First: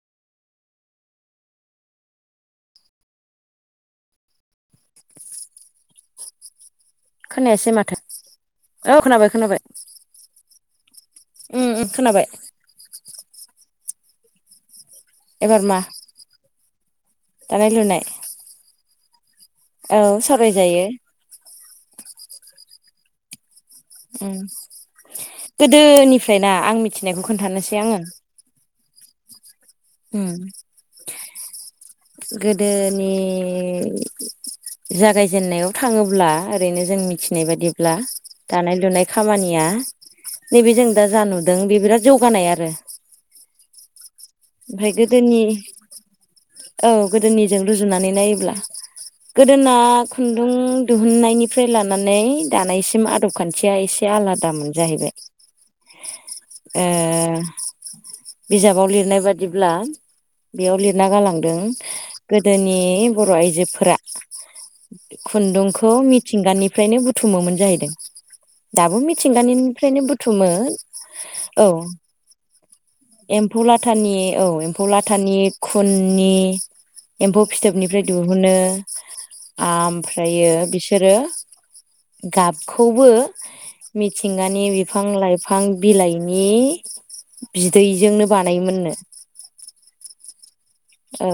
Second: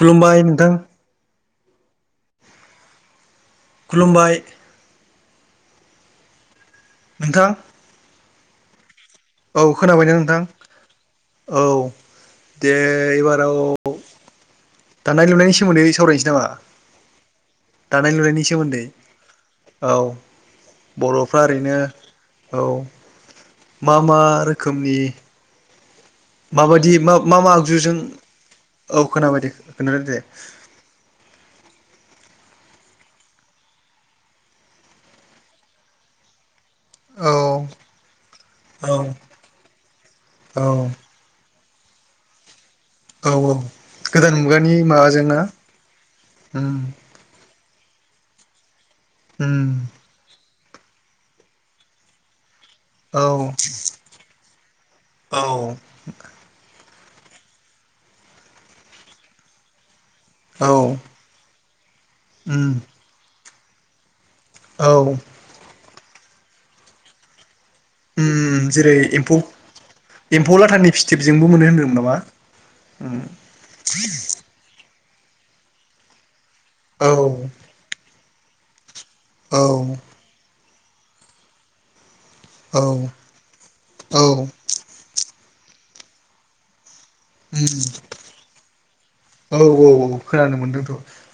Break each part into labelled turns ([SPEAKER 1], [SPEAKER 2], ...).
[SPEAKER 1] खुलुमबाय नोंथां। खुलुमबाय। नोंथां
[SPEAKER 2] खोनायासै माथो। औ खोनाबाय खोनाबाय
[SPEAKER 1] औ खोनाबायना नोंथां
[SPEAKER 2] उम
[SPEAKER 1] औ
[SPEAKER 2] उम खोनाबाय
[SPEAKER 1] दे। एबाराव दानाय लुनायनि
[SPEAKER 2] एबार मा
[SPEAKER 1] सोमोन्दै सावरायनोसै नामा दानाय लुनायनि सोमोन्दै। औ बर'फ्रा ओरै नो औ मा मा रोखोमनि
[SPEAKER 2] गोदोनिफ्रायना आं
[SPEAKER 1] माबायदि मा
[SPEAKER 2] मिथिनायखौ
[SPEAKER 1] मा मा
[SPEAKER 2] खोन्थानोसै
[SPEAKER 1] आगजुजों
[SPEAKER 2] आङो।
[SPEAKER 1] औ खोनाबायदे खोनथादो दे।
[SPEAKER 2] उम गोदोनि जागायजेननायाव थाङोब्ला थारैनो जों
[SPEAKER 1] औ
[SPEAKER 2] मिथिनाय बादिब्ला दानाय
[SPEAKER 1] औ
[SPEAKER 2] लुनाय खामानिया नैबे जों
[SPEAKER 1] औ
[SPEAKER 2] दा जा नुदों बे बिराद जौगानाय आरो।
[SPEAKER 1] औ औ गोदान मुगानि
[SPEAKER 2] ओमफ्राय
[SPEAKER 1] माबाजोंना
[SPEAKER 2] गोदोनि
[SPEAKER 1] उम।
[SPEAKER 2] जों रुजुनानै नायोब्ला
[SPEAKER 1] उम
[SPEAKER 2] गोदोना खु न्दुं दिहुननायनिफ्राय लानानै दानायसिम
[SPEAKER 1] औ
[SPEAKER 2] आदब खान्थिया एसे आलादामोन जाहैबाय।
[SPEAKER 1] औ
[SPEAKER 2] ओ बिजाबाव लिरनाय बादिब्ला
[SPEAKER 1] औ
[SPEAKER 2] बेयाव लिरना गालांदों
[SPEAKER 1] उम
[SPEAKER 2] गोदोनि बर' आइजोफोरा
[SPEAKER 1] औ
[SPEAKER 2] खुन्दुंखौ मिथिंगानिफ्रायनो बुथुमोमोन जाहैदों।
[SPEAKER 1] उम
[SPEAKER 2] दाबो
[SPEAKER 1] जेरै एम्फौ
[SPEAKER 2] मिथिंगानिनफ्रायनो बुथुमो
[SPEAKER 1] एम्फौ लाथानि फिथोबजोंबो मोनो
[SPEAKER 2] औ।
[SPEAKER 1] होनदोंमोन नामा?
[SPEAKER 2] एम्फौ लाथानि औ। एम्फौ लाथानि खुननि
[SPEAKER 1] औ
[SPEAKER 2] एम्फौ फिथोबनिफ्राय दिहुनो।
[SPEAKER 1] औ
[SPEAKER 2] आमफ्रायो बिसोरो
[SPEAKER 1] औ
[SPEAKER 2] गाबखौबो
[SPEAKER 1] औ
[SPEAKER 2] मिथिंगानि बिफां लाइफां बिलाइनि बिदैजोंनो बानायोमोननो।
[SPEAKER 1] औ औ औ खोनानो मोन्दों
[SPEAKER 2] औ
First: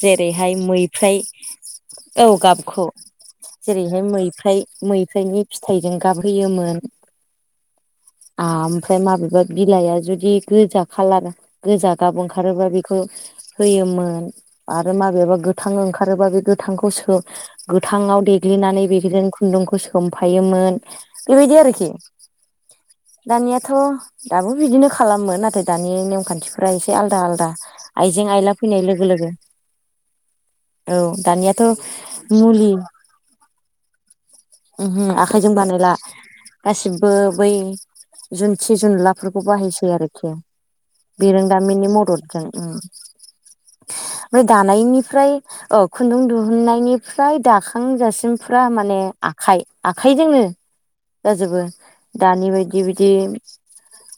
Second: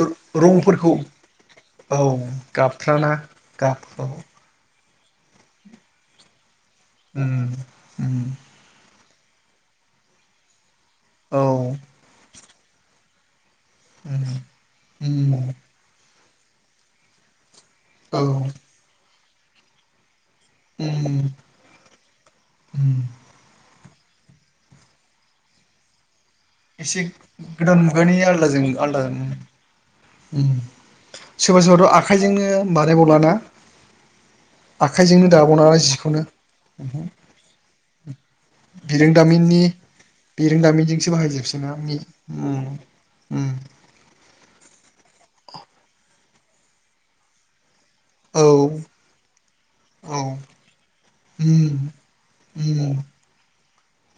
[SPEAKER 2] जेरैहाय मैफ्राय औ गाबखौ
[SPEAKER 1] गाबफ्राना
[SPEAKER 2] जेरैहाय
[SPEAKER 1] गाबखौ
[SPEAKER 2] मैफ्राय मै [unintelligible] आमफ्राय माबेबा बिलाइआ जुदि गोजा खाालार
[SPEAKER 1] औ
[SPEAKER 2] गोजा गाब ओं [unintelligible] गोथांखौ सो गोथांआव देग्लिनानै बेेग्लिनानै खुन्दुंखौ सोम फायोमोन
[SPEAKER 1] औ
[SPEAKER 2] बेबायदि आरोखि दानियाथ' दाबो बिदिनो खालामो नाथाय दानि नेमखान्थि ओमफ्राय एसे आलदा आलदा
[SPEAKER 1] गोदान मुगानि
[SPEAKER 2] आइजें आयला
[SPEAKER 1] आलदाजों
[SPEAKER 2] फैनाय
[SPEAKER 1] आलदा
[SPEAKER 2] लोगो लोगो औ
[SPEAKER 1] सोरबा
[SPEAKER 2] दानियाथ'
[SPEAKER 1] सोरबाथ' आखाइजोंनो
[SPEAKER 2] मुलि
[SPEAKER 1] बानायबावलाना
[SPEAKER 2] ओमहो
[SPEAKER 1] आखाइजोंनो
[SPEAKER 2] आखाइजों
[SPEAKER 1] दाबावला
[SPEAKER 2] बानायला
[SPEAKER 1] जिखौनो
[SPEAKER 2] गासिबो बै जोन्थि-जोनलाफोरखौ
[SPEAKER 1] बिरोंदामिननि
[SPEAKER 2] बाहायसै आरोखि
[SPEAKER 1] बिरोंदामिनजोंसो
[SPEAKER 2] बिरोंदामिननि मददजों ओम
[SPEAKER 1] ओम
[SPEAKER 2] बै दानायनिफ्राय औ खुन्दुं दुहुननायनिफ्राय
[SPEAKER 1] औ
[SPEAKER 2] दाखांजासिमफ्रा माने आखाइ
[SPEAKER 1] औ
[SPEAKER 2] आखाइजोंनो जाजोबो
[SPEAKER 1] उम
[SPEAKER 2] दानि बायदि
[SPEAKER 1] उम
[SPEAKER 2] बिदि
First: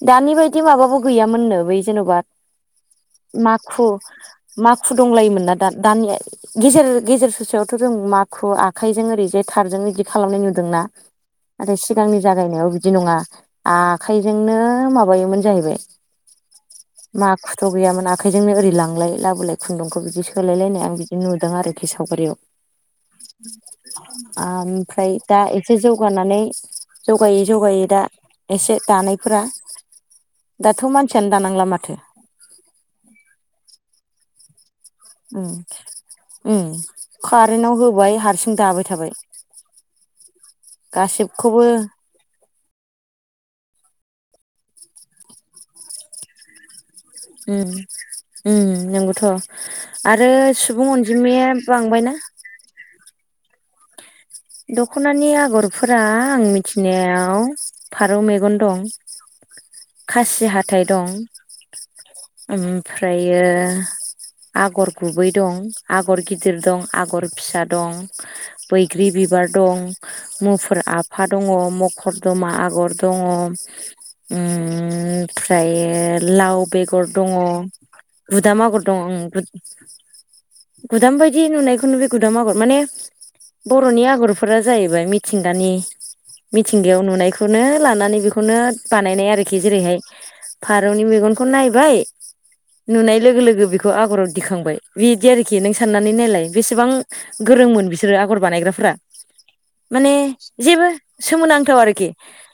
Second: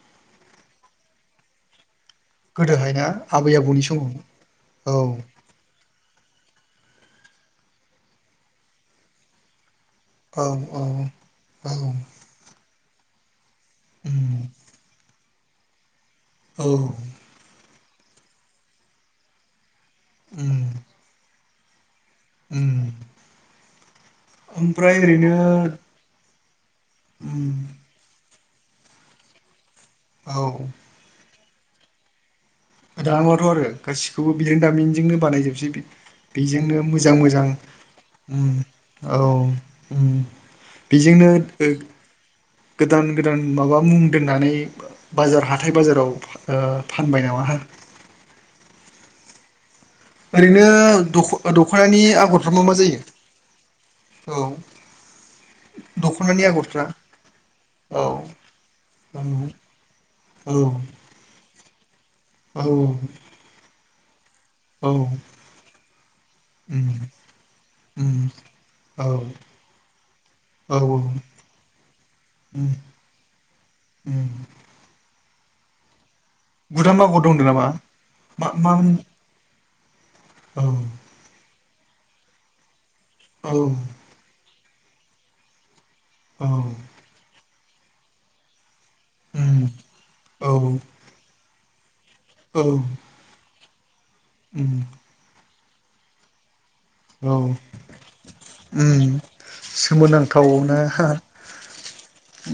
[SPEAKER 2] दानि बायदि माबाबो गैयामोननो बै जेन'बा
[SPEAKER 1] गोदोहाय ना आबै आबौनि
[SPEAKER 2] माखु
[SPEAKER 1] समाव
[SPEAKER 2] माखु
[SPEAKER 1] औ
[SPEAKER 2] दंलायोमोन ना दा दानिया गेजेर गेजेर ससेयावथ' जों माखु आखाइजों ओरैजाय थारजों बिदि खालामनाय
[SPEAKER 1] औ
[SPEAKER 2] नुदोंना
[SPEAKER 1] औ औ
[SPEAKER 2] आरो सिगांनि जागायनायाव बिदि नङा
[SPEAKER 1] उम
[SPEAKER 2] आखाइजोंनो माबायोमोन जाहैबाय
[SPEAKER 1] औ
[SPEAKER 2] माखुथ' गैयामोन आखाइजोंनो ओरै लांलाय लाबोलाय खुन्दुंखौ बिदि
[SPEAKER 1] उम
[SPEAKER 2] सोलायलायनाय आं बिदि नुदों आरोखि सावगारियाव
[SPEAKER 1] उम ओमफ्राय
[SPEAKER 2] आमफ्राय
[SPEAKER 1] ओरैनो
[SPEAKER 2] दा एसे जौगानाय माने जौगायै
[SPEAKER 1] उम
[SPEAKER 2] जौगायै दा एसे दानायफोरा
[SPEAKER 1] औ
[SPEAKER 2] दाथ' मानसियानो दानांला माथो
[SPEAKER 1] दानाथ' आरो गासिखौबो बिरोंदामिनजोंनो
[SPEAKER 2] उम
[SPEAKER 1] बानायजोबसै बि
[SPEAKER 2] उम
[SPEAKER 1] बेजोंनो मोजां मोजां
[SPEAKER 2] कारेन्टाव होबाय
[SPEAKER 1] ओम
[SPEAKER 2] हारसिं दाबाय थाबाय
[SPEAKER 1] औ ओम बेजोंनो
[SPEAKER 2] गासिबखौबो
[SPEAKER 1] उम गोदान गोदान माबा मुं दोननानै बाजार, हाथाय-बाजाराव ओ फानबाय नामा
[SPEAKER 2] उम उम नोंगौथ' आरो
[SPEAKER 1] ओरैनो
[SPEAKER 2] सुबुं
[SPEAKER 1] दख
[SPEAKER 2] अनजिमाया
[SPEAKER 1] दख'नानि
[SPEAKER 2] बांबायना
[SPEAKER 1] आगरफ्रा मा जायो औ
[SPEAKER 2] दख'नानि आगरफोरा
[SPEAKER 1] दख'नानि
[SPEAKER 2] आं
[SPEAKER 1] आगरफ्रा
[SPEAKER 2] मिथिनायाव
[SPEAKER 1] औ
[SPEAKER 2] फारौ मेगन दं,
[SPEAKER 1] औ
[SPEAKER 2] खासि हाथाइ दं
[SPEAKER 1] औ
[SPEAKER 2] ओमफ्रायो
[SPEAKER 1] औ
[SPEAKER 2] आगर गुबै दं, आगर गिदिर दं,
[SPEAKER 1] उम
[SPEAKER 2] आगर फिसा दं,
[SPEAKER 1] उम
[SPEAKER 2] बैग्रि
[SPEAKER 1] औ
[SPEAKER 2] बिबार दं,
[SPEAKER 1] औ
[SPEAKER 2] मुफुर आफा दङ, मखर दमा
[SPEAKER 1] उम
[SPEAKER 2] आगर दङ
[SPEAKER 1] उम
[SPEAKER 2] ओमफ्रायो लाव
[SPEAKER 1] गुदाम
[SPEAKER 2] बेगर
[SPEAKER 1] आगर
[SPEAKER 2] दङ,
[SPEAKER 1] दंनो नामा मा
[SPEAKER 2] गुदाम
[SPEAKER 1] मा
[SPEAKER 2] आगर दङ ओं
[SPEAKER 1] औ
[SPEAKER 2] गुदाम बायदि नुनायखौ बे गुदाम आगर माने
[SPEAKER 1] औ
[SPEAKER 2] बर'नि आगरफोरा जाहैबाय मिथिंगानि
[SPEAKER 1] औ
[SPEAKER 2] मिथिंगायाव नुनाय खौनो लानानै बेखौनो बानायनाय आरोखि
[SPEAKER 1] उम
[SPEAKER 2] जेरैहाय
[SPEAKER 1] औ औ
[SPEAKER 2] फारौनि मेगनखौ नायबाय नुनाय लोगो लोगो बेखौ आगराव
[SPEAKER 1] उम
[SPEAKER 2] दिखांबाय बिदि आरोखि नों साननानै नायलाय बेसेबां
[SPEAKER 1] औ
[SPEAKER 2] गोरोंमोन बिसोरो आगर बानायग्रा फोरा
[SPEAKER 1] उम
[SPEAKER 2] माने
[SPEAKER 1] सोमोनांथावना
[SPEAKER 2] जेबो सोमोनांथाव आरोखि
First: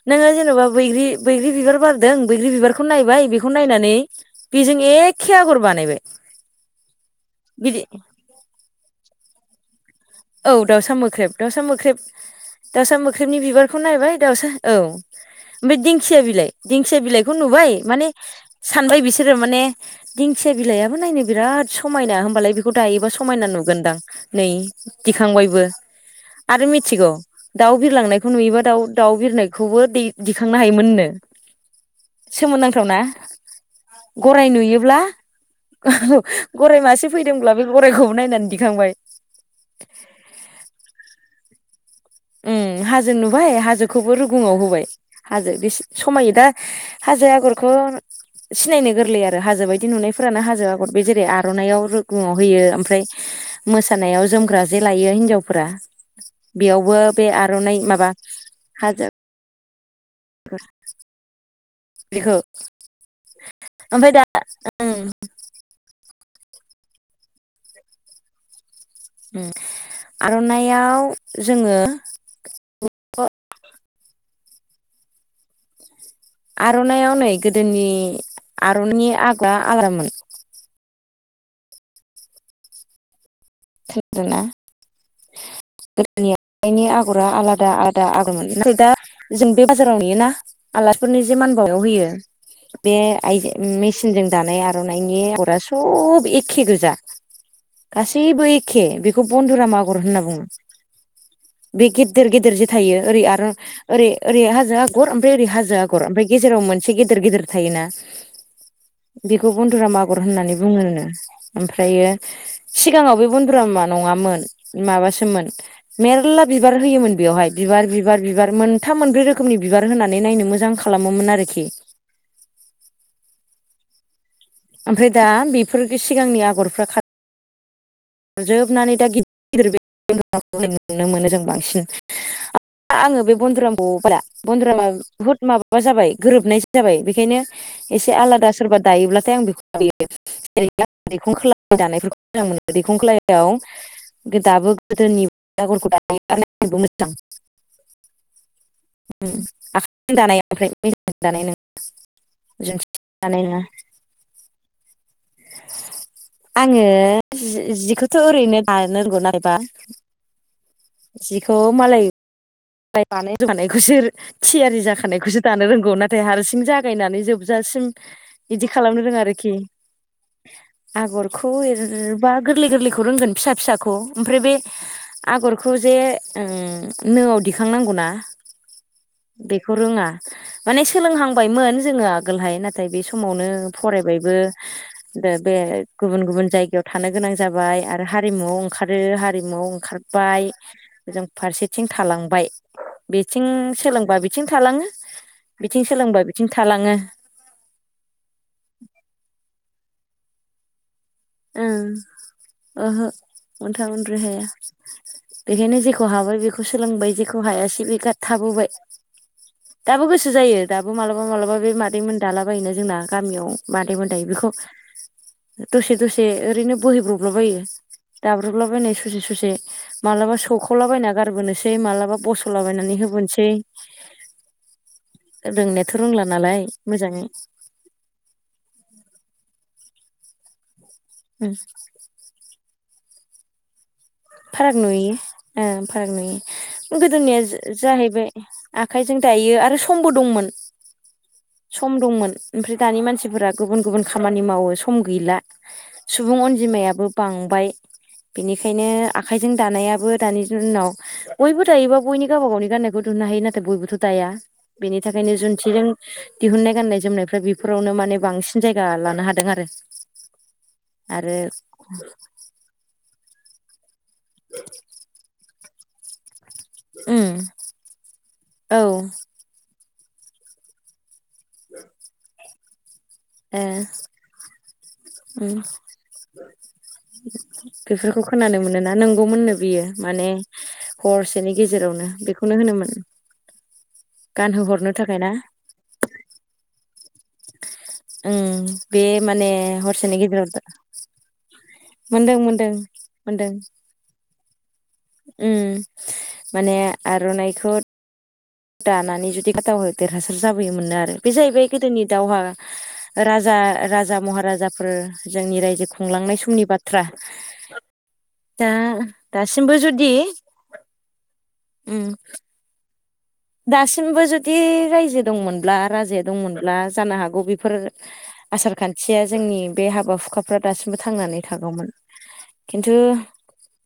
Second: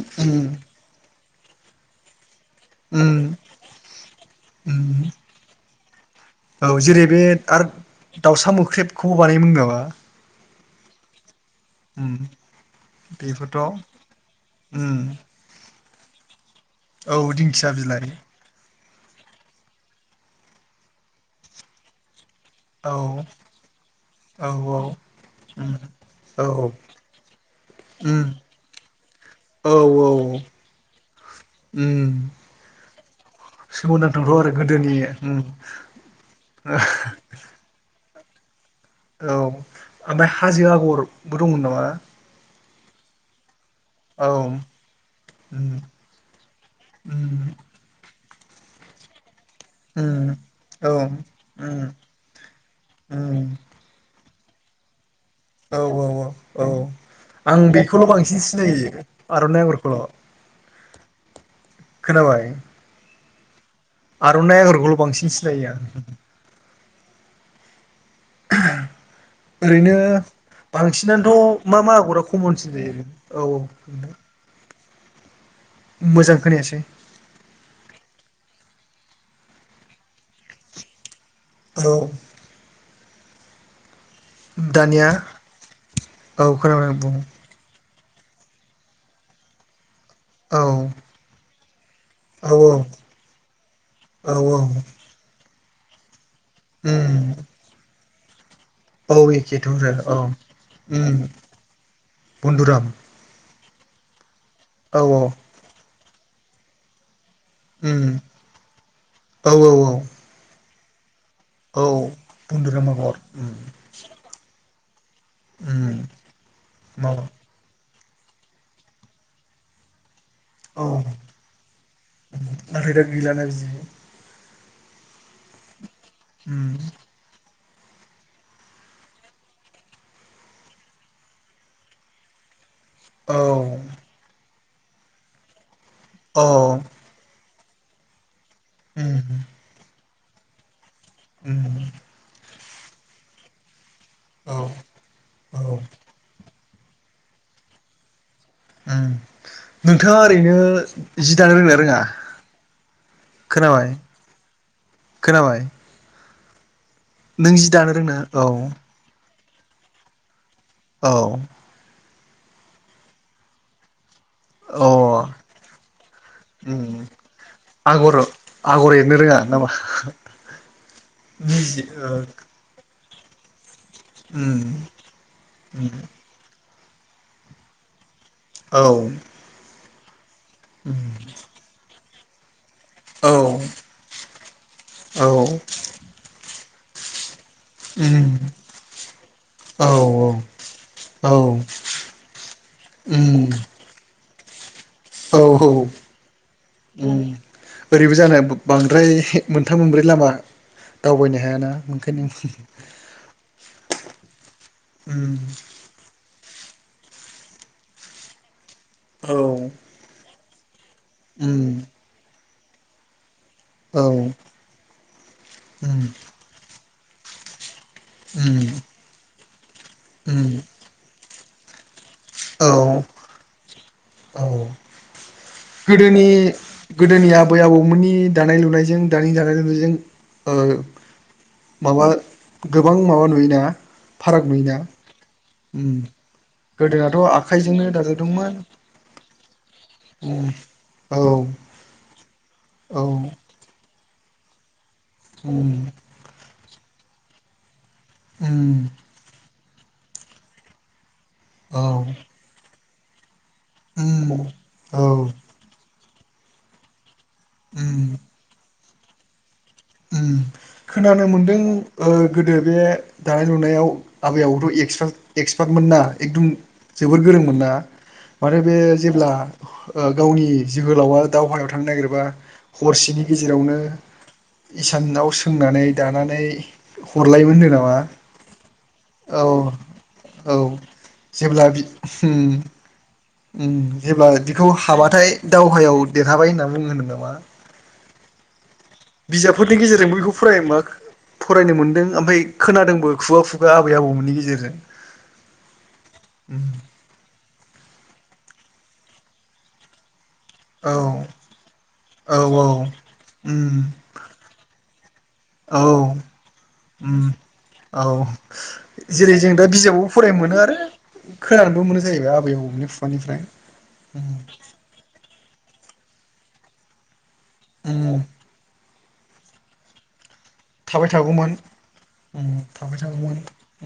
[SPEAKER 2] नोङो
[SPEAKER 1] उम
[SPEAKER 2] जेन'बा बैग्रि बैग्रि बिबार बारदों बैग्रि बिबारखौ नायबाय
[SPEAKER 1] उम
[SPEAKER 2] बेखौ नायनानै बेजों एखे आगर बानायबाय
[SPEAKER 1] औ जेरै बे आर
[SPEAKER 2] बिदि
[SPEAKER 1] दाउसा मोख्रेबखौबो बानायोमोन नामा?
[SPEAKER 2] औ दाउसा मोख्रेब दाउसा मोख्रेब
[SPEAKER 1] उम
[SPEAKER 2] दाउसा मोख्रेबनि
[SPEAKER 1] बेखौथ'
[SPEAKER 2] बिबारखौ नायबाय दाउसा औ
[SPEAKER 1] उम
[SPEAKER 2] ओमफ्राय दिं खिया बिलाइ दिंखया
[SPEAKER 1] औ
[SPEAKER 2] बिलाइखौ
[SPEAKER 1] दिंखिया
[SPEAKER 2] नुबाय
[SPEAKER 1] बिलाइ
[SPEAKER 2] माने सानबाय बिसोरो माने दिंखिया बिलाइाबो नायनो बिराद समायना होमबालाय बेखौ
[SPEAKER 1] औ
[SPEAKER 2] दायोबा समायना नुगोनदां नै
[SPEAKER 1] औ औ
[SPEAKER 2] दिखांबायबो।
[SPEAKER 1] उम औ
[SPEAKER 2] आरो
[SPEAKER 1] उम
[SPEAKER 2] मिथिगौ दाउ बिरलांनायखौ नुयोबा दाउ-दाउ
[SPEAKER 1] औ
[SPEAKER 2] बिरनायखौबो दै
[SPEAKER 1] औ
[SPEAKER 2] दिखांनो हायोमोननो।
[SPEAKER 1] उम
[SPEAKER 2] सोमोनांथावना?
[SPEAKER 1] सोमोनांथावथ'
[SPEAKER 2] गराय
[SPEAKER 1] आरो गोदोनि
[SPEAKER 2] नुयोब्ला
[SPEAKER 1] उम
[SPEAKER 2] औ गराय मासे फैदोंब्ला बे गरायखौबो नाय
[SPEAKER 1] औ ओमफ्राय हाजो आगरबो दंमोन नामा?
[SPEAKER 2] उम हाजो नुबाय हाजो खौबो
[SPEAKER 1] औ उम
[SPEAKER 2] रुगुङाव होबाय हाजो बे
[SPEAKER 1] उम
[SPEAKER 2] समायो दा हाजो आगरखौ सिनायनो गोरलै आरो हाजो बायदि
[SPEAKER 1] उम
[SPEAKER 2] नुनायफोरानो हाजो आगर
[SPEAKER 1] औ
[SPEAKER 2] बे
[SPEAKER 1] उम
[SPEAKER 2] जेरै आरनायाव रुगुआव होयो ओमफ्राय
[SPEAKER 1] उम
[SPEAKER 2] मोसानायाव जोम ग्रा जे लायो हिनजावफोरा
[SPEAKER 1] औ औ औ
[SPEAKER 2] बेयावबो बे
[SPEAKER 1] आं
[SPEAKER 2] आरनाइ माबा
[SPEAKER 1] बेखौल' बांसिन सिनायो
[SPEAKER 2] हाजो
[SPEAKER 1] आर'नाइ आगरखौल'
[SPEAKER 2] [inaudible] बेखौ
[SPEAKER 1] खोनाबाय।
[SPEAKER 2] ओमफ्राय दा
[SPEAKER 1] आरनाइ आगरखौल बांसिन सिनायो आरो [inaudible] ओरैनो
[SPEAKER 2] आर'नाइआव
[SPEAKER 1] बांसिनानोथ
[SPEAKER 2] जोङो
[SPEAKER 1] मा मा आगरा खमनसिन जायो? औ औ मोजां खोनायासै
[SPEAKER 2] आरनायाव नै गोदोनि आरननि आग्ला आग्रामोन
[SPEAKER 1] औ
[SPEAKER 2] आरोना
[SPEAKER 1] दानिया औ
[SPEAKER 2] गोदोनि
[SPEAKER 1] खोनाबाय बुं
[SPEAKER 2] आगरा आलादा आरो दा आगर मोनोना ओमफ्राय दा जों बे बाजाराव नुयोना
[SPEAKER 1] औ
[SPEAKER 2] आलासिफोरनो जि मान बाउनायाव होयो-
[SPEAKER 1] औ
[SPEAKER 2] बे आइजो मेसिनजों
[SPEAKER 1] औ
[SPEAKER 2] दानाय आरनाइनि अगरा सब एख
[SPEAKER 1] उम
[SPEAKER 2] गांजेबो एखे
[SPEAKER 1] औ
[SPEAKER 2] बेखौ
[SPEAKER 1] एखेथ'
[SPEAKER 2] बन्धुराम आगर
[SPEAKER 1] आरो औ
[SPEAKER 2] होनना बुङो।
[SPEAKER 1] उम
[SPEAKER 2] बे गेददेर गेदेर जे
[SPEAKER 1] बन्दुराम
[SPEAKER 2] थायो ओरै आरो ओरै ओरै हाजो
[SPEAKER 1] औ
[SPEAKER 2] आगर
[SPEAKER 1] औ
[SPEAKER 2] ओमफ्राय ओरै हाजो आगर ओमफ्राय गेजेराव मोनसे गेदेर गेदेर थायोना
[SPEAKER 1] उम औ
[SPEAKER 2] बेखौ
[SPEAKER 1] औ
[SPEAKER 2] बन्धुराम आगर होननानै बुङो
[SPEAKER 1] औ
[SPEAKER 2] ओमफ्रायो
[SPEAKER 1] बन्दुराम आगर
[SPEAKER 2] सिगाङाव बे
[SPEAKER 1] उम
[SPEAKER 2] बन्दुरामा नङामोन माबासो मोन
[SPEAKER 1] उम
[SPEAKER 2] मेरला बिबार होयोन
[SPEAKER 1] माबा
[SPEAKER 2] बेयावहाय बिबार बिबार बिबार मोनथाम मोनब्रै रोखोमनि बिबार होनानै बे नायनो मोजां
[SPEAKER 1] औ
[SPEAKER 2] खालामोमोन आरोखि
[SPEAKER 1] नाथाय दा गैलाना बिदि
[SPEAKER 2] ओमफ्राय दा बेफोर सिगांनि
[SPEAKER 1] उम
[SPEAKER 2] आगरफ्रा खार जोबनानै दा गिदिर गिदिर बे आगरखौ नुनो मोनो जों बांसिन- आङो बे
[SPEAKER 1] औ
[SPEAKER 2] बन्दुरामखौ [unintelligible] बन्दुरामा बहुत माबा जाबाय
[SPEAKER 1] औ
[SPEAKER 2] गोरोबनाय जाबाय बेखायनो एसे आलादा सोरबा
[SPEAKER 1] उम
[SPEAKER 2] दायोब्लाथाय आं बेखौ लायो जेरै- आ दैखं
[SPEAKER 1] उम
[SPEAKER 2] खलायाव दानायफोरखौ मोजां मोनो दैखं खलायनायाव गो
[SPEAKER 1] औ
[SPEAKER 2] दाबो गोदोनि
[SPEAKER 1] औ
[SPEAKER 2] आगरखौ दानायानोबो मोजां उम आखायजों
[SPEAKER 1] नोंथाङा
[SPEAKER 2] दानाया
[SPEAKER 1] ओरैनो
[SPEAKER 2] ओमफ्राय मेसिनजों
[SPEAKER 1] जि
[SPEAKER 2] दानाय
[SPEAKER 1] दानो
[SPEAKER 2] नों-
[SPEAKER 1] रोंना रोङा
[SPEAKER 2] जों सि जानाय नङा
[SPEAKER 1] खोनाबाय खोनाबाय
[SPEAKER 2] आङो
[SPEAKER 1] नों
[SPEAKER 2] जि
[SPEAKER 1] दानो रोंना
[SPEAKER 2] जिखौथ
[SPEAKER 1] औ
[SPEAKER 2] ओरैनो दानो रोंगौ नायबा
[SPEAKER 1] औ
[SPEAKER 2] जिखौ मालाय फ्राय बानाय रोंखानायखौ सोर थियारि
[SPEAKER 1] अ
[SPEAKER 2] जाखानायखौसो दानो रोंगौ नाथाय हारसिं
[SPEAKER 1] उम
[SPEAKER 2] जागायनानै जोबजासिम
[SPEAKER 1] आगर
[SPEAKER 2] बिदि
[SPEAKER 1] आगर
[SPEAKER 2] खालामनो रोङा आरोखि
[SPEAKER 1] [unintelligible]
[SPEAKER 2] आगरखौ
[SPEAKER 1] निजि ओ
[SPEAKER 2] एरोबा गोरलै गोरलैखौ रोंगोन फिसा फिसाखौ ओमफ्राय बे
[SPEAKER 1] उम
[SPEAKER 2] आगरखौ
[SPEAKER 1] उम
[SPEAKER 2] जे ओं नोआव दिख थिखांनांगौना
[SPEAKER 1] औ
[SPEAKER 2] बेखौ रोङा माने सोलोंहांबायमोन जोङो आगोल हाय नाथाय बे
[SPEAKER 1] औ
[SPEAKER 2] समावनो फरायबायबो
[SPEAKER 1] औ
[SPEAKER 2] दो बे गुबुन गुबुन जायगायाव थानो गोनां जाबाय बाय आरो
[SPEAKER 1] उम
[SPEAKER 2] हारिमुआव ओंखारो हारिमुआव
[SPEAKER 1] औ
[SPEAKER 2] ओंखारबाय जों फारसेथिं थालांबाय बेथिं
[SPEAKER 1] उम
[SPEAKER 2] सोलोंबा बिथिं थालाङो
[SPEAKER 1] औ औ
[SPEAKER 2] बिथिं सोलोंबा बिथिं थालाङो
[SPEAKER 1] उम ओरैबो जानोबो बांद्राय मोनथाम मोनब्रै लामा दावबायनो हायाना ओंखायनो
[SPEAKER 2] अनथा मोननब्रै हाया
[SPEAKER 1] उम
[SPEAKER 2] बेखायनो जेखौ हाबाय बेखौ खौ सोलोंबाय जेखौ हायासै बे गार थाबोबाय
[SPEAKER 1] औ
[SPEAKER 2] दाबो गोसो जायो। दाबो मालाबा
[SPEAKER 1] उम
[SPEAKER 2] मालाबा बे मादैमोन दाला बायो जोंना गामियाव
[SPEAKER 1] औ
[SPEAKER 2] मादैमोन दानायखौ दसे
[SPEAKER 1] उम
[SPEAKER 2] दसे ओरैनो बोहैब्रब बायो।
[SPEAKER 1] उम
[SPEAKER 2] दाब्रबलाबायनाय सुसे सुसे माबलाबा
[SPEAKER 1] उम
[SPEAKER 2] सौखावलाबायना गारबोनोसै मालाबा माबा बस'लाबायनानै
[SPEAKER 1] औ
[SPEAKER 2] होबोनोसै
[SPEAKER 1] औ
[SPEAKER 2] रोंनायाथ' रोंला
[SPEAKER 1] गोदोनि
[SPEAKER 2] नालाय मोजाङै
[SPEAKER 1] गोदोनि आबै आबौमोननि दानाय लुनायजों दानि दानाय लुनायजों ओ
[SPEAKER 2] उम
[SPEAKER 1] माबा गोबां माबा नुयोना? फाराग नुयो ना?
[SPEAKER 2] ओ फाराग नुयो, गोदोनिया
[SPEAKER 1] आखाइजोंनो
[SPEAKER 2] जा-जाहैबाय
[SPEAKER 1] दाजादोंमोन
[SPEAKER 2] आखाइजों दायो आरो समबो
[SPEAKER 1] उम
[SPEAKER 2] दंमोन
[SPEAKER 1] औ
[SPEAKER 2] सम दंमोन, ओमफ्राय दानि
[SPEAKER 1] औ
[SPEAKER 2] मानसिफोरा गुबुन गुबुन खामानि मावो सम गैला
[SPEAKER 1] उम
[SPEAKER 2] सुबुं अनजिमायाबो बांबाय।
[SPEAKER 1] उम
[SPEAKER 2] बेनिखायनो आखाइजों दानायाबो दानि दिनाव बयबो
[SPEAKER 1] औ
[SPEAKER 2] दायोबा बयनि गावबा गावनि गाननायखौ दुनो हायो। नाथाय बयबोथ' दाया
[SPEAKER 1] उम
[SPEAKER 2] बेनि
[SPEAKER 1] औ
[SPEAKER 2] थाखायनो जुन्थिजों दिहुननाय गान्नाय जोमनायफ्रा बेफोरावनो माने बांसिन जायगा लानो हादों आरो।
[SPEAKER 1] ओम खोनानो
[SPEAKER 2] आरो
[SPEAKER 1] मोनदों ओ गोदो बे दानाय लुनायाव आबै आबौआथ' एक्स-एक्सपार्टमोनना एकदम जोबोर
[SPEAKER 2] उम
[SPEAKER 1] गोरोंमोन ना माथो बे
[SPEAKER 2] औ
[SPEAKER 1] जेब्ला ओ गावनि जोहोलावा दावहायाव थांनो नागिरोबा हरसेनि
[SPEAKER 2] ए
[SPEAKER 1] गेजेरावनो इसानाव
[SPEAKER 2] उम
[SPEAKER 1] सोंनानै दानानै हरलायोमोन होनदों नामा
[SPEAKER 2] बेफोरखौ खोनानो मोनोना,
[SPEAKER 1] औ
[SPEAKER 2] नंगौमोननो बियो माने
[SPEAKER 1] औ
[SPEAKER 2] हरसेनि गेजेराव [unintelligible] बेखौनो होनोमोन।
[SPEAKER 1] ओम जेब्ला बिदिखौ
[SPEAKER 2] गानहोहरनो थाखाय
[SPEAKER 1] हाबाथाय
[SPEAKER 2] ना
[SPEAKER 1] दावहायाव देरहाबाय होनना बुङो नामा
[SPEAKER 2] उम। बे माने
[SPEAKER 1] बिजाबफोरनि गेजेरजोंबो
[SPEAKER 2] हरसेनि
[SPEAKER 1] बैखौ
[SPEAKER 2] गेजेराव
[SPEAKER 1] फराया मा फरायनो मोन दों
[SPEAKER 2] मोनदों
[SPEAKER 1] ओमफ्राय
[SPEAKER 2] मोनदों
[SPEAKER 1] खोनादोंबो खुगा खुगा आबै आबौमोननि गेजेरजों।
[SPEAKER 2] ओ माने आर'नाइखौ दानानै जुदि खथ [unintelligible] देरहासार जाबोयोमोन
[SPEAKER 1] औ
[SPEAKER 2] आरो, बे जाहैबाय गोदोनि
[SPEAKER 1] औ
[SPEAKER 2] दावहा राजा
[SPEAKER 1] उम
[SPEAKER 2] राजा महाराजा फोर जोंनि
[SPEAKER 1] औ
[SPEAKER 2] रायजो खुंलांनाय समनि बाथ्रा।
[SPEAKER 1] उम औ
[SPEAKER 2] दा
[SPEAKER 1] जेरै जों दा
[SPEAKER 2] दासिमबो
[SPEAKER 1] बिजाबावबो
[SPEAKER 2] जुदि
[SPEAKER 1] फरायनो मोनो आरो खोनानोबो मोनो
[SPEAKER 2] उम
[SPEAKER 1] जाहैबाय आबै आबौनि
[SPEAKER 2] दासिमबो जुदि रायजो दंमोनब्ला राजाया दंमोनब्ला जानो हागौ बेफोर
[SPEAKER 1] उम
[SPEAKER 2] आसार खान्थिया जोंनि बे हाबा हुखा फ्रा दासिमबो थांनानै थागौमोन
[SPEAKER 1] उम
[SPEAKER 2] खिन्थु
[SPEAKER 1] थाबाय थागौमोन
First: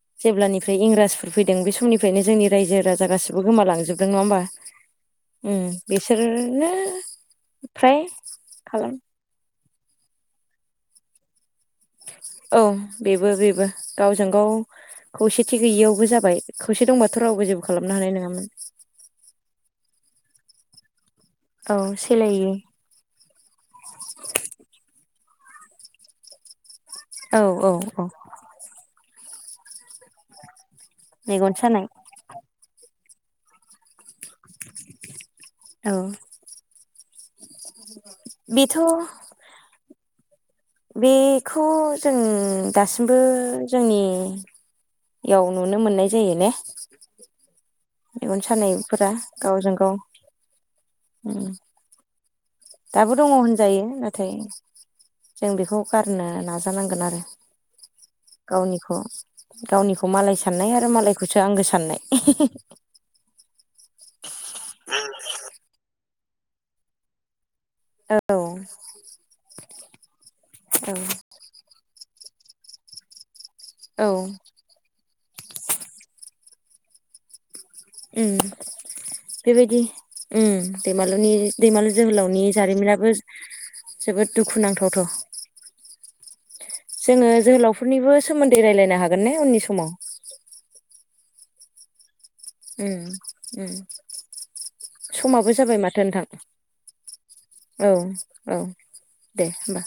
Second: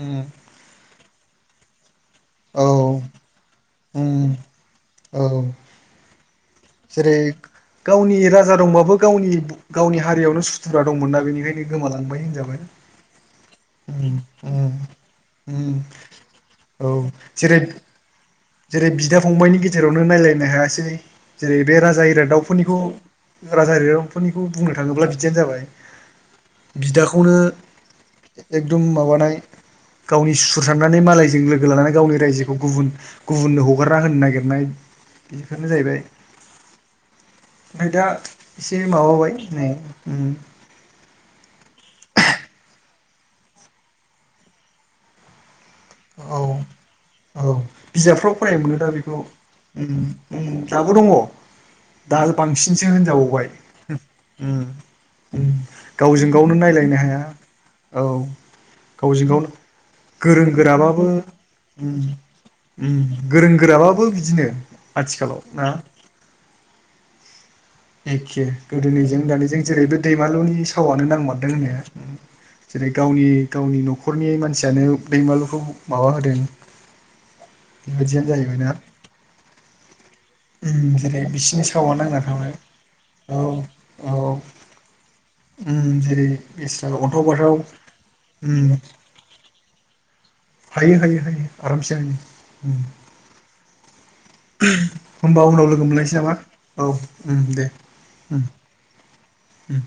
[SPEAKER 1] उम
[SPEAKER 2] जेब्लानिफ्राय इंराज फोर फैदों बे समनिफ्रायनो जोंनि
[SPEAKER 1] औ
[SPEAKER 2] रायजो राजा गासिबो गोमालांजोबदों नङा
[SPEAKER 1] उम
[SPEAKER 2] होमबा।
[SPEAKER 1] औ
[SPEAKER 2] उम बिसोर
[SPEAKER 1] जेरै गावनि राजा
[SPEAKER 2] खालाम
[SPEAKER 1] दंबाबो गावनि गावनि हारियावनो सुथुरा दंमोनना बेनिखायनो गोमालांबाय होनजाबाय
[SPEAKER 2] औ बेबो बेबो।
[SPEAKER 1] उम
[SPEAKER 2] गावजों गाव
[SPEAKER 1] उम
[SPEAKER 2] खौसेथि
[SPEAKER 1] उम
[SPEAKER 2] गैयियावबो जाबाय
[SPEAKER 1] औ
[SPEAKER 2] खौसे दंबाथ' रावबो
[SPEAKER 1] जेरै
[SPEAKER 2] जेबो खालामनो हानाय नङा।
[SPEAKER 1] जेरै बिदा फंबाइनि गेजेरावनो नायलायनो हायासै। जेरै
[SPEAKER 2] औ
[SPEAKER 1] बे राजा
[SPEAKER 2] सोलायो
[SPEAKER 1] इरागदावफोरनिखौ राजा इरागदावफोरनिबो बुंनो थाङोब्ला बिदियानो जाबाय बिदाखौनो एदम माबा नानै गावनि सुुथुर सान्नानै मालायजों
[SPEAKER 2] मेगन
[SPEAKER 1] लोगो
[SPEAKER 2] सानाय
[SPEAKER 1] लानानै गावनि रायजोखौ गुबुन गुबुननो हगारना होनो नागिरनाय बेफोरनो
[SPEAKER 2] औ
[SPEAKER 1] जाहैबाय ओमफाय दा
[SPEAKER 2] बेथ'
[SPEAKER 1] एसे माबाबाय नै ओ
[SPEAKER 2] बेखौ जों दासिमबो जोंनियाव नुनो मोननाय जायो
[SPEAKER 1] औ
[SPEAKER 2] ने?
[SPEAKER 1] औ बिजाबफ्राव
[SPEAKER 2] मेगन
[SPEAKER 1] फरायनो मोनो दा
[SPEAKER 2] सानायफोरा
[SPEAKER 1] बेखौ
[SPEAKER 2] गावजों गाव
[SPEAKER 1] उम उम दाबो दङ दा बांसिनसो
[SPEAKER 2] दाबो दङ
[SPEAKER 1] होनजाबावबाय।
[SPEAKER 2] होनजायो नाथाय
[SPEAKER 1] ओम। ओं
[SPEAKER 2] जों बेखौ गारनो
[SPEAKER 1] गावजों गावनो नायलायनो
[SPEAKER 2] नाजानांगोन
[SPEAKER 1] हाया।
[SPEAKER 2] आरो
[SPEAKER 1] औ
[SPEAKER 2] गावनिखौ
[SPEAKER 1] गावजों गाव
[SPEAKER 2] गावनिखौ मालाय
[SPEAKER 1] गोरों
[SPEAKER 2] साननाय आरो
[SPEAKER 1] गोराबाबो
[SPEAKER 2] मालायखौसो आंगो साननाय
[SPEAKER 1] ओम। ओम गोरों गोराबाबो बिदिनो आथिखालाव ना?
[SPEAKER 2] औ
[SPEAKER 1] एखे गोदोनिजों दानि जों जेरैबो दैमालुनि
[SPEAKER 2] औ
[SPEAKER 1] सावनो नांमारदों होननाया। जेरै गावनि गावनि
[SPEAKER 2] औ
[SPEAKER 1] न'खरनि मानसियानो दैमालुखौ माबा होदों बेबायदियानो
[SPEAKER 2] उम
[SPEAKER 1] जाहैबाय ना?
[SPEAKER 2] बेबायदि ओम
[SPEAKER 1] उम जेरै
[SPEAKER 2] दैमालुनि
[SPEAKER 1] बिसिनि
[SPEAKER 2] दैमालु
[SPEAKER 1] सावा नांना
[SPEAKER 2] जोहोलावनि
[SPEAKER 1] थांबाय
[SPEAKER 2] जारिमिनाबो
[SPEAKER 1] औ औ
[SPEAKER 2] जोबोद दुखुुनांथावथाव
[SPEAKER 1] उम जेरै बेस्रा अन्थाव
[SPEAKER 2] जोङो
[SPEAKER 1] बाथाव
[SPEAKER 2] जोहोलावफोरनिबो
[SPEAKER 1] उम
[SPEAKER 2] सोमोन्दै राय्लायनो हागोन ने उननि समाव
[SPEAKER 1] हायो हायो हायो आरामसे हायो। उम
[SPEAKER 2] ओम ओम।
[SPEAKER 1] होमबा
[SPEAKER 2] समाबो
[SPEAKER 1] उनाव
[SPEAKER 2] जाबाय
[SPEAKER 1] लोगो
[SPEAKER 2] माथो
[SPEAKER 1] मोनलायसै
[SPEAKER 2] नोंथां
[SPEAKER 1] नामा औ उम दे
[SPEAKER 2] औ
[SPEAKER 1] उम
[SPEAKER 2] औ। दे
[SPEAKER 1] उम
[SPEAKER 2] होमबा।